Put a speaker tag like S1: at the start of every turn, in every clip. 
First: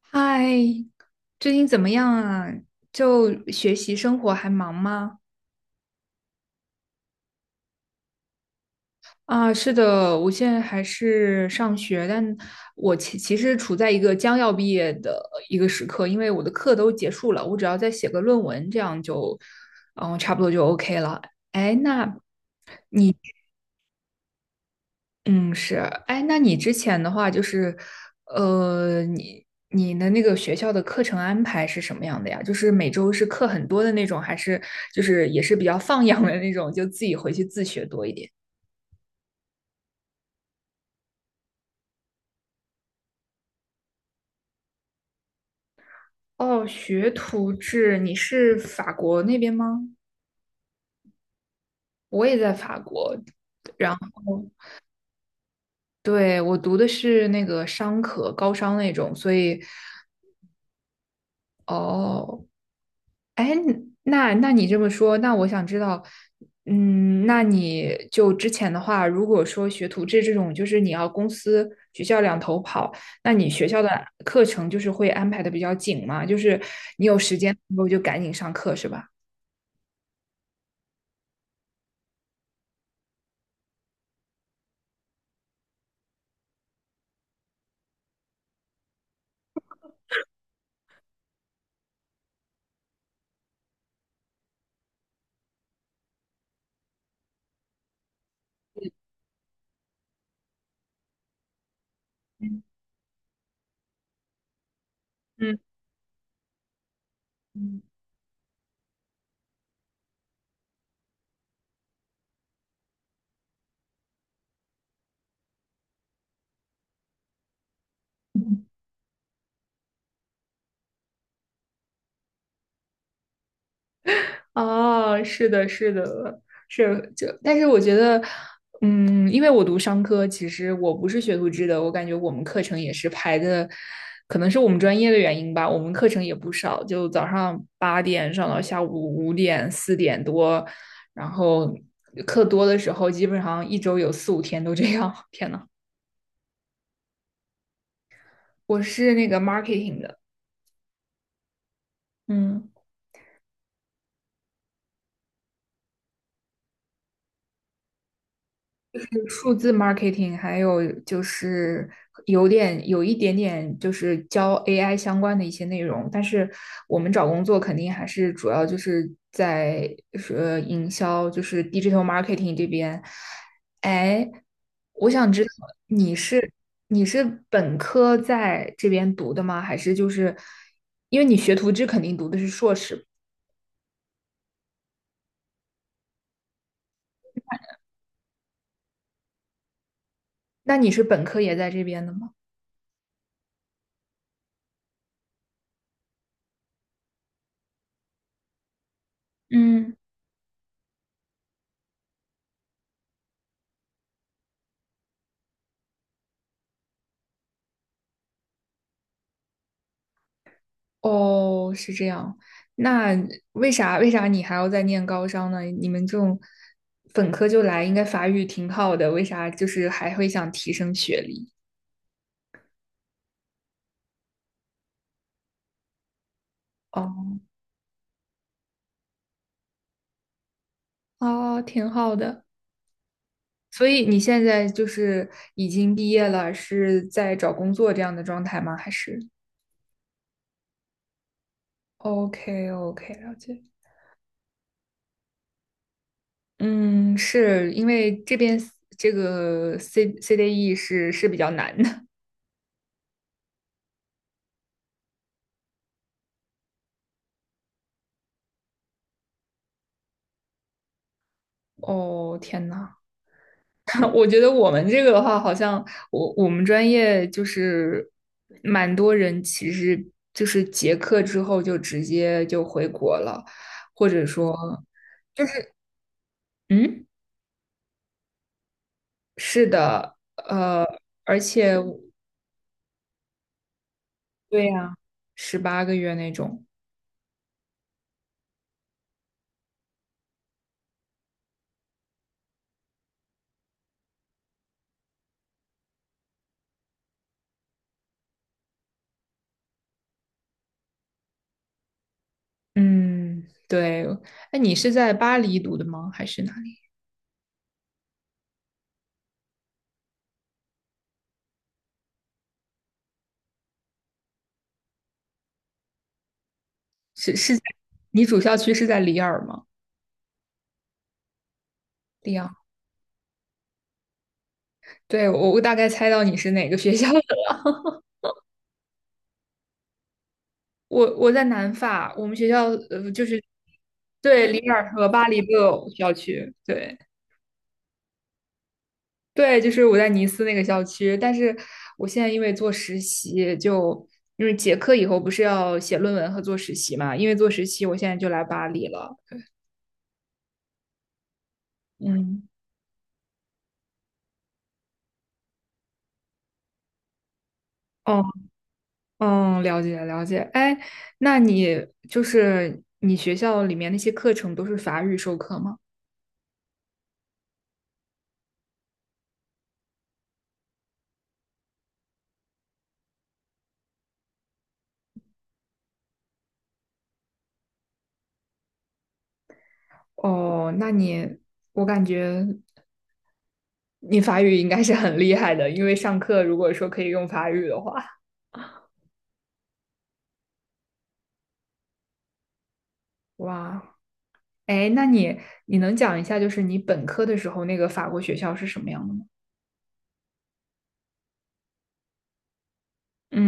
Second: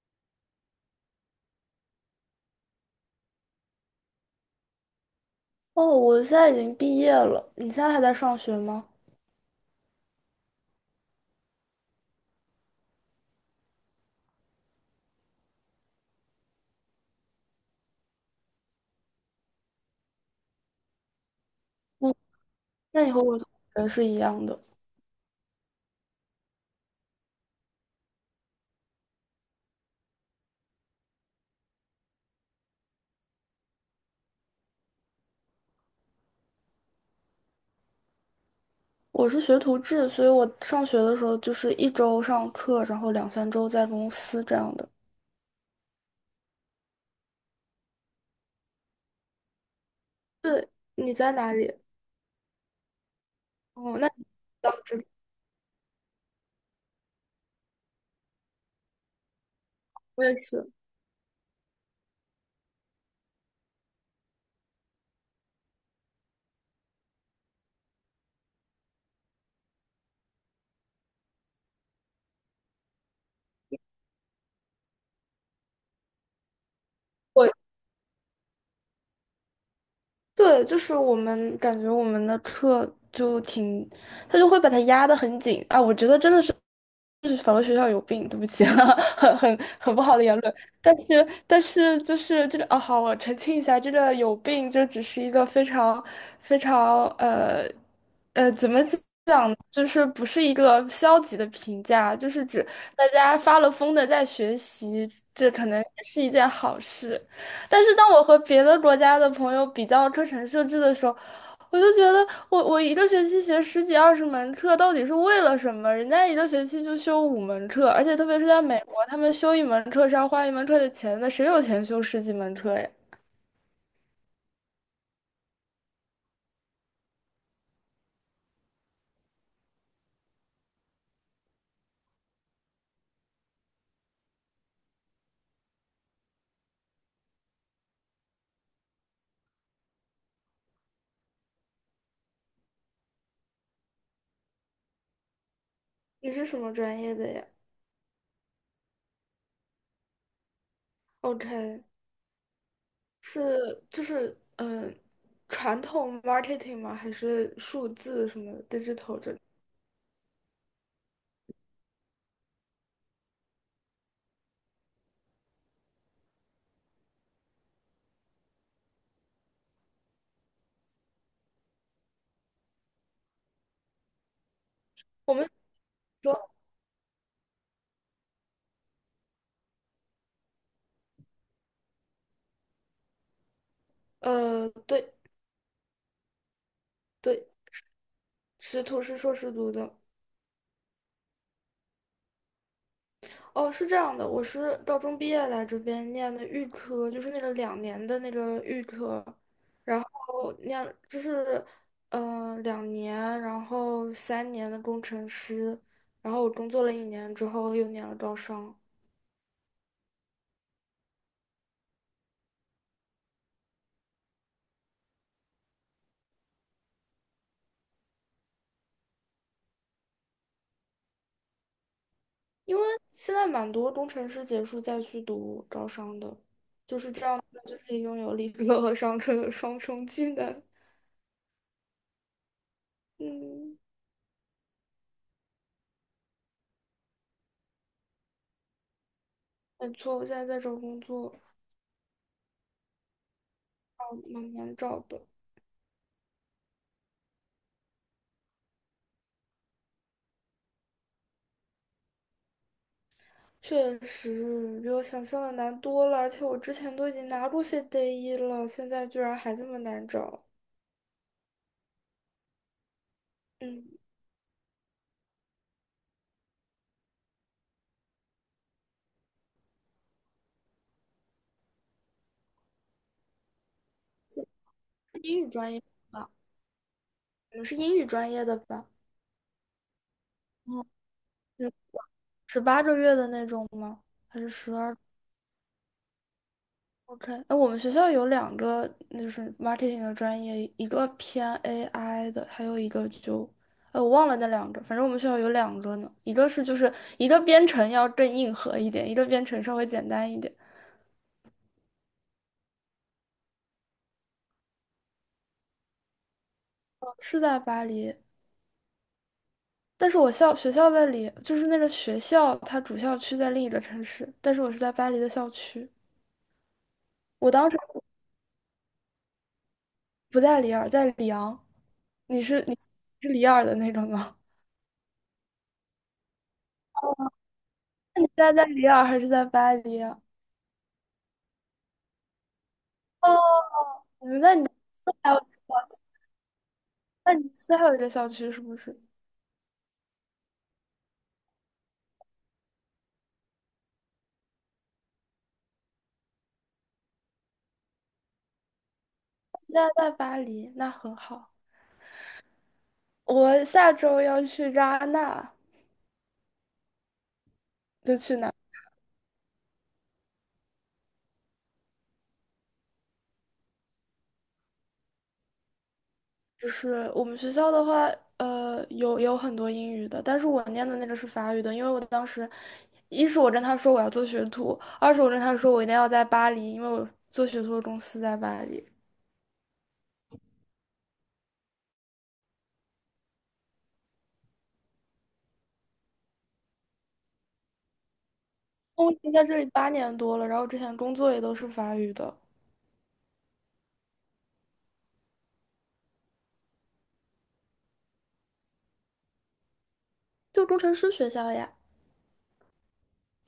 S1: 嗨，最近怎么样啊？就学习生活还忙吗？
S2: 哦，我现在已经毕业了，你现在还在上学吗？
S1: 啊，是的，我现在还是上学，但我其实处在一个将要毕业的一个时刻，因为我的课都结束了，我只要再写个论文，这样就，差不多就 OK 了。哎，那
S2: 嗯，那你
S1: 你？
S2: 和我同学是一样的。
S1: 嗯，是，哎，那你之前的话就是，你的那个学校的课程安排是什么样的呀？就是每周是课很多的那种，还是就是也是比较放养的那种，就自己回去自学多一点？
S2: 我是学徒制，所以我上学的时候就是一周上课，然后2 3周在公司这样的。
S1: 哦，学徒制，你是法国那边吗？
S2: 你在哪里？
S1: 我也在法国，然
S2: 哦，
S1: 后
S2: 那你到这里，
S1: 对，我读的是那个商科，高商那种，所以，
S2: 我也是。
S1: 哦，哎，那你这么说，那我想知道，嗯，那你就之前的话，如果说学徒制这种，就是你要公司、学校两头跑，那你学校的课程就是会安排的比较紧吗？就是你有时
S2: 我
S1: 间的时候就赶紧上课，是吧？
S2: 对，就是我们感觉我们的课就挺，他就会把它压得很紧啊。我觉得真的是就是反正学校有病，对不起啊，很不好的言论。但是就是这个啊，好，我澄清一下，这个有病就只是一个非常非常呃怎么就是不是一个消极的评价，就是
S1: 嗯
S2: 指大家发了疯的在学习，这可能也是一件好事。
S1: 嗯。
S2: 但是当我和别的国家的朋友比较课程设置的时候，我就觉得我一个学期学十几二十门课，到底是为了什么？人家一个学期就修5门课，而且特别是在美国，他们修一门课是要花一门课的钱的，谁有钱修十几门课呀？
S1: 哦，是的，是的，是就，但是我觉得，嗯，因为我读商科，其实我不是学图制的，我感觉我们课程也是排的，可能是我们专业的原因吧，我们课程也不少，就早上八点上到下午五点四点多，然后课多的时候，基本上一周有四五天都这样。天呐，
S2: 你是什么专业的呀
S1: 我是那个 marketing 的，
S2: ？OK，
S1: 嗯。
S2: 是就是传统 marketing 吗？还是数字什么 digital 这里？
S1: 数字 marketing,还有就是有一点点就是教 AI 相关的一些内容，但是我们找工作肯定还是主要就是在营销，就是 digital marketing 这边。哎，我想
S2: 我
S1: 知
S2: 们
S1: 道你
S2: 说
S1: 是你是本科在这边读的吗？还是就是因为你学徒制肯定读的是硕士，
S2: 呃，对对，师徒是硕士读的。
S1: 那你是本科也在这边的吗？
S2: 哦，是这样的，我是高中毕业来这边念的预科，就是那个两年的那个预科，
S1: 嗯，
S2: 然后念就是两年，然后3年的工程师，然后我工作了1年之后又念了招商。
S1: 哦，是这样。那为啥你还要再念高商呢？你们这种本科就来，应该法语挺好的，为啥就是还会想提升学历？
S2: 因为现在蛮多工程师结束再去读招商的，就是这
S1: 哦，
S2: 样，就可以拥有理科和商科的双重技能。
S1: 啊，挺好的。
S2: 嗯，
S1: 所以你现在就是已经毕业了，是在找工作这样的状态吗？还是
S2: 没错，我现在在找工作，
S1: ？OK OK,了解。
S2: 哦，蛮难找的，
S1: 嗯，是因为这边这个 CDE 是比较难的。
S2: 确实比我想象的难多了。而且我之前都已经拿过些 DA1了，现在居然还这么难找。
S1: 哦，天呐。
S2: 嗯，
S1: 我觉得我们这个的话，好像我们专业就是蛮多人，其实就是结课之后就直接就回国了，或者说
S2: 英
S1: 就
S2: 语专
S1: 是
S2: 业吧，
S1: 嗯，
S2: 你们是英语专业的吧？
S1: 是的，
S2: 嗯，
S1: 而且
S2: 18个月的那种吗？还是
S1: 对
S2: 十
S1: 呀，
S2: 二？
S1: 十八个月那种，
S2: OK，哎，我们学校有两个就是 marketing 的专业，一个偏 AI 的，还有一个就，哎，我忘了那两个，反正我们学校有两个呢，一个是就是一个编程要更硬核一点，一个编程稍微简单一点，
S1: 嗯，对。那你是在巴黎读的吗？还是哪里？
S2: 是在巴黎，但是我校学校在里，就是那个学校它主校区在另一个城市，但是我是在巴黎的校区，
S1: 是
S2: 我
S1: 是在
S2: 当时
S1: 你主校区是在里尔吗？
S2: 不在里尔，在里昂，
S1: 里
S2: 你
S1: 昂。
S2: 是你是里尔的那种吗？
S1: 对，我大概猜到你是哪个学校的。
S2: 那你现在在里尔还是在巴黎啊？
S1: 我在南法，我们学校就
S2: 哦，
S1: 是
S2: 你们
S1: 对
S2: 在尼
S1: 里
S2: 你
S1: 尔和巴
S2: 还
S1: 黎
S2: 有，
S1: 都有校区，对
S2: 那你斯还有一个校区是不是？
S1: 对，就是我在尼斯那个校区，但是我现在因为做实习就。因为结课以后不是要写论文和做实习嘛，因为做实习，我现在就来巴黎了。
S2: 现在在巴黎，那很好。
S1: 嗯，
S2: 我下周要去扎那，就
S1: 哦，
S2: 去哪？
S1: 嗯，了解了解。哎，那你就是你学校里面那些课程都是法语授课吗？
S2: 就是我们学校的话，呃，有很多英语的，但是我念的那个是法语的，因为我当时，一是我跟他说我要做学徒，二是我跟他说我一定要在巴黎，因为我做学徒的公司在巴黎。
S1: 哦，我感觉你法语应该是很厉害的，因为上课如果说可以用法语的话，
S2: 我已经在这里8年多了，然后之前工作也都是法语的，
S1: 哇，哎，那你能讲一下，就是你本科的时候那个法国学校是什么样的吗？
S2: 就工程师学校呀。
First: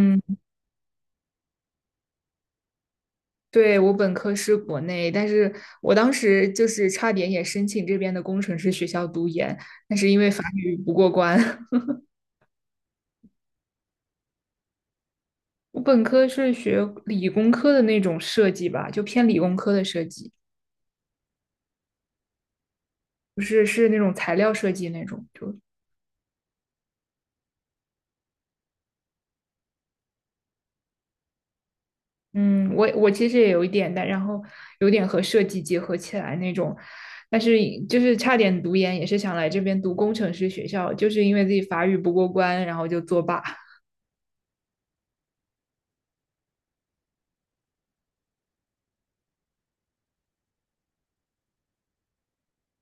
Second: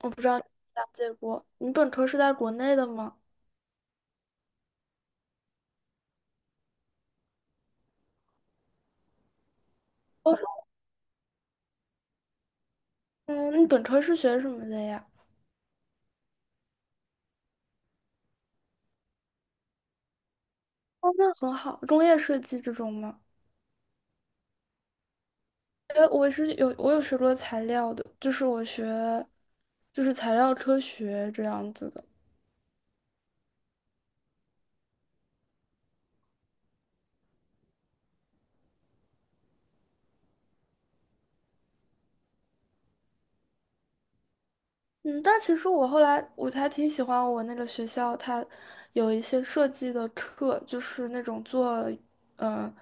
S2: 我不知道你了解过，你本科是在国内的吗？
S1: 对，我本科是国内，但是我当时就是差点也申请这边的工程师学校读研，但是因为
S2: 哦
S1: 法语不过关。
S2: 嗯，你本科是学什么的呀？
S1: 我本科是学理工科的那种设计吧，就偏理工科的设计，
S2: 哦，那很好，工业设计这种吗？
S1: 不是是那种材料设计那种，就
S2: 呃，我有学过材料的，就是我学就是材料科学这样子的。
S1: 嗯，我其实也有一点的，然后有点和设计结合起来那种，但是就是差点读研，也是想来这边读工程师学校，就是因为自己法语不过关，然后就作罢。
S2: 嗯，但其实我后来我还挺喜欢我那个学校，它有一些设计的课，就是那种做呃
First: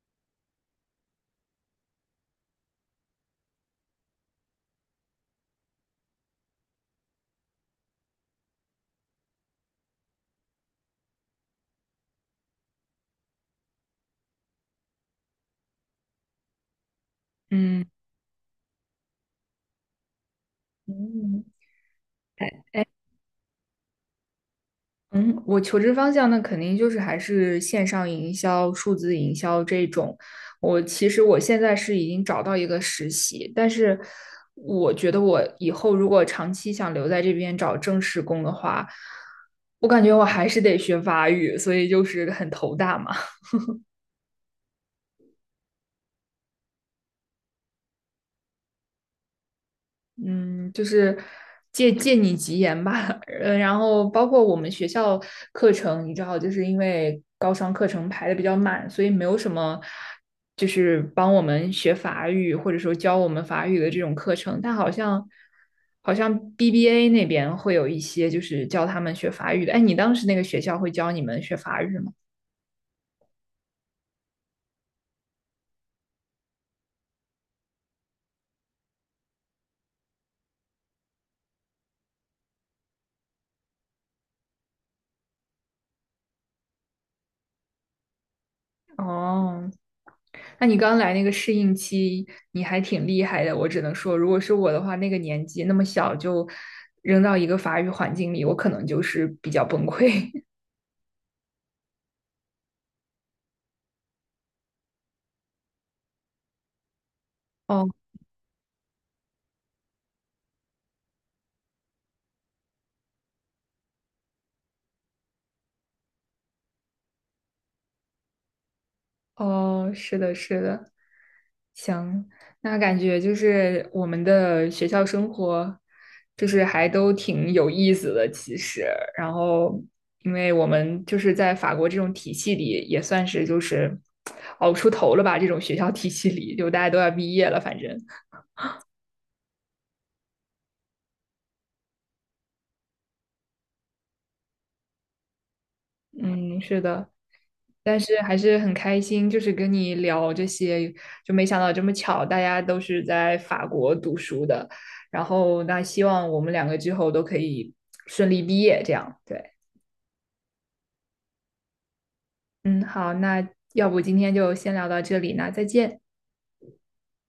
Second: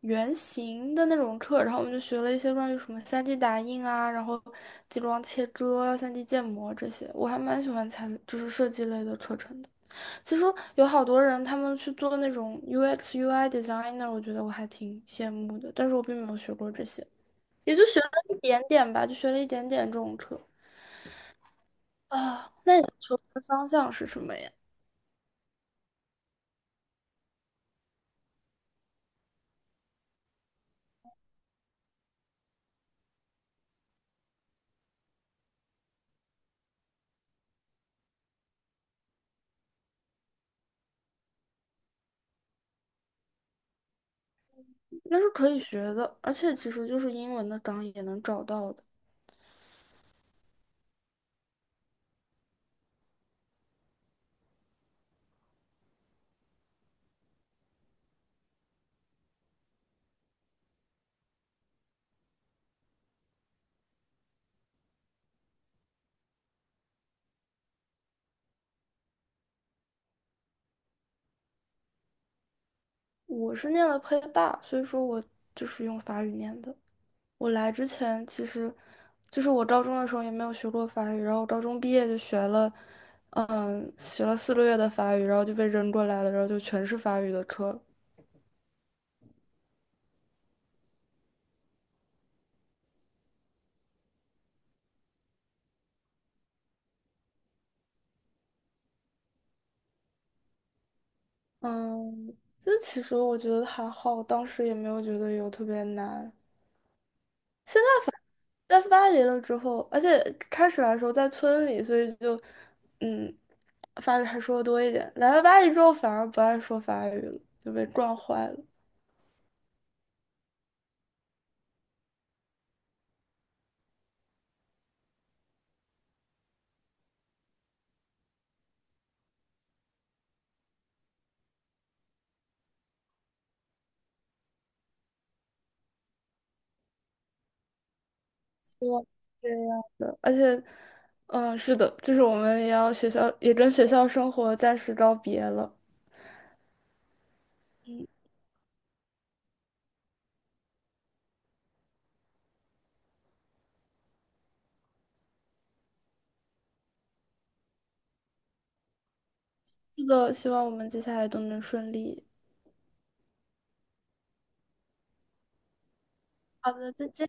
S2: 原型的那种课，然后我们就学了一些关于什么 3D 打印啊，然后激光切割啊、3D 建模这些，我还蛮喜欢参就是设计类的课程的。其实有好多人他们去做那种 UX、UI designer，我觉得我还挺羡慕的，但是我并没有学过这些，也就
S1: 嗯
S2: 学了一点点吧，就学了一点点这种课。
S1: 嗯，
S2: 啊，
S1: 哎
S2: 那
S1: 哎
S2: 你求职方向是什么呀？
S1: 嗯，我求职方向那肯定就是还是线上营销、数字营销这种。我其实我现在是已经找到一个实习，但是我觉得我以后如果长期想留在这边找正式工的话，我感觉我还是得学法语，所以就是很头大嘛。
S2: 那是可以学的，而且其实就是英文的岗也能找到的。
S1: 嗯，就是借借你吉言吧。然后包括我们学校课程，你知道，就是因为高商课程排的比较满，所以没有什么就是帮我们学法语或者说教我们法语的这种课程。但好像 BBA 那边会有一些就是教他们学法语的。哎，你当时那个学校会教你们学法语吗？
S2: 我是念了配霸，所以说我就是用法语念的。我来之前其实就是我高中的时候也没有学过法语，然后我高中毕业就学了，嗯，学了4个月的法语，然后就被扔过来了，然后就全是法语的课了。
S1: 哦，那你刚来那个适应期，你还挺厉害的。我只能说，如果是我的话，那个年纪那么小就扔到一个法语环境里，我可能就是比较崩溃。
S2: 嗯，这其实我觉得还好，当时也没有觉得有特别难。
S1: 哦
S2: 在巴黎了之后，而且开始来时候在村里，所以就嗯，法语还说的多一点。来了巴黎之后，反而不爱说法语了，就被惯坏了。
S1: 哦，是的，是的，行。那感觉就是我们的学校生活，就是还都挺有意思的，其实。然后，因为我们就是在法国这种体系里，也算是就是 熬出头了吧。这种学校体系里，就大家都要毕业了，反正。
S2: 希望是这样的，而且，嗯，是的，就是我们也要学校也跟学校生活暂时告别了。
S1: 嗯，是的，但是还是很开心，就是跟你聊这些，就没想到这么巧，大家都是在法国读书的，然后那希望我们两个之后都可以顺利毕业，这样，对，
S2: 是的，希望我们接下来都能顺利。
S1: 嗯，好，那要不今天就先聊到这里，那再见。
S2: 好的，再见。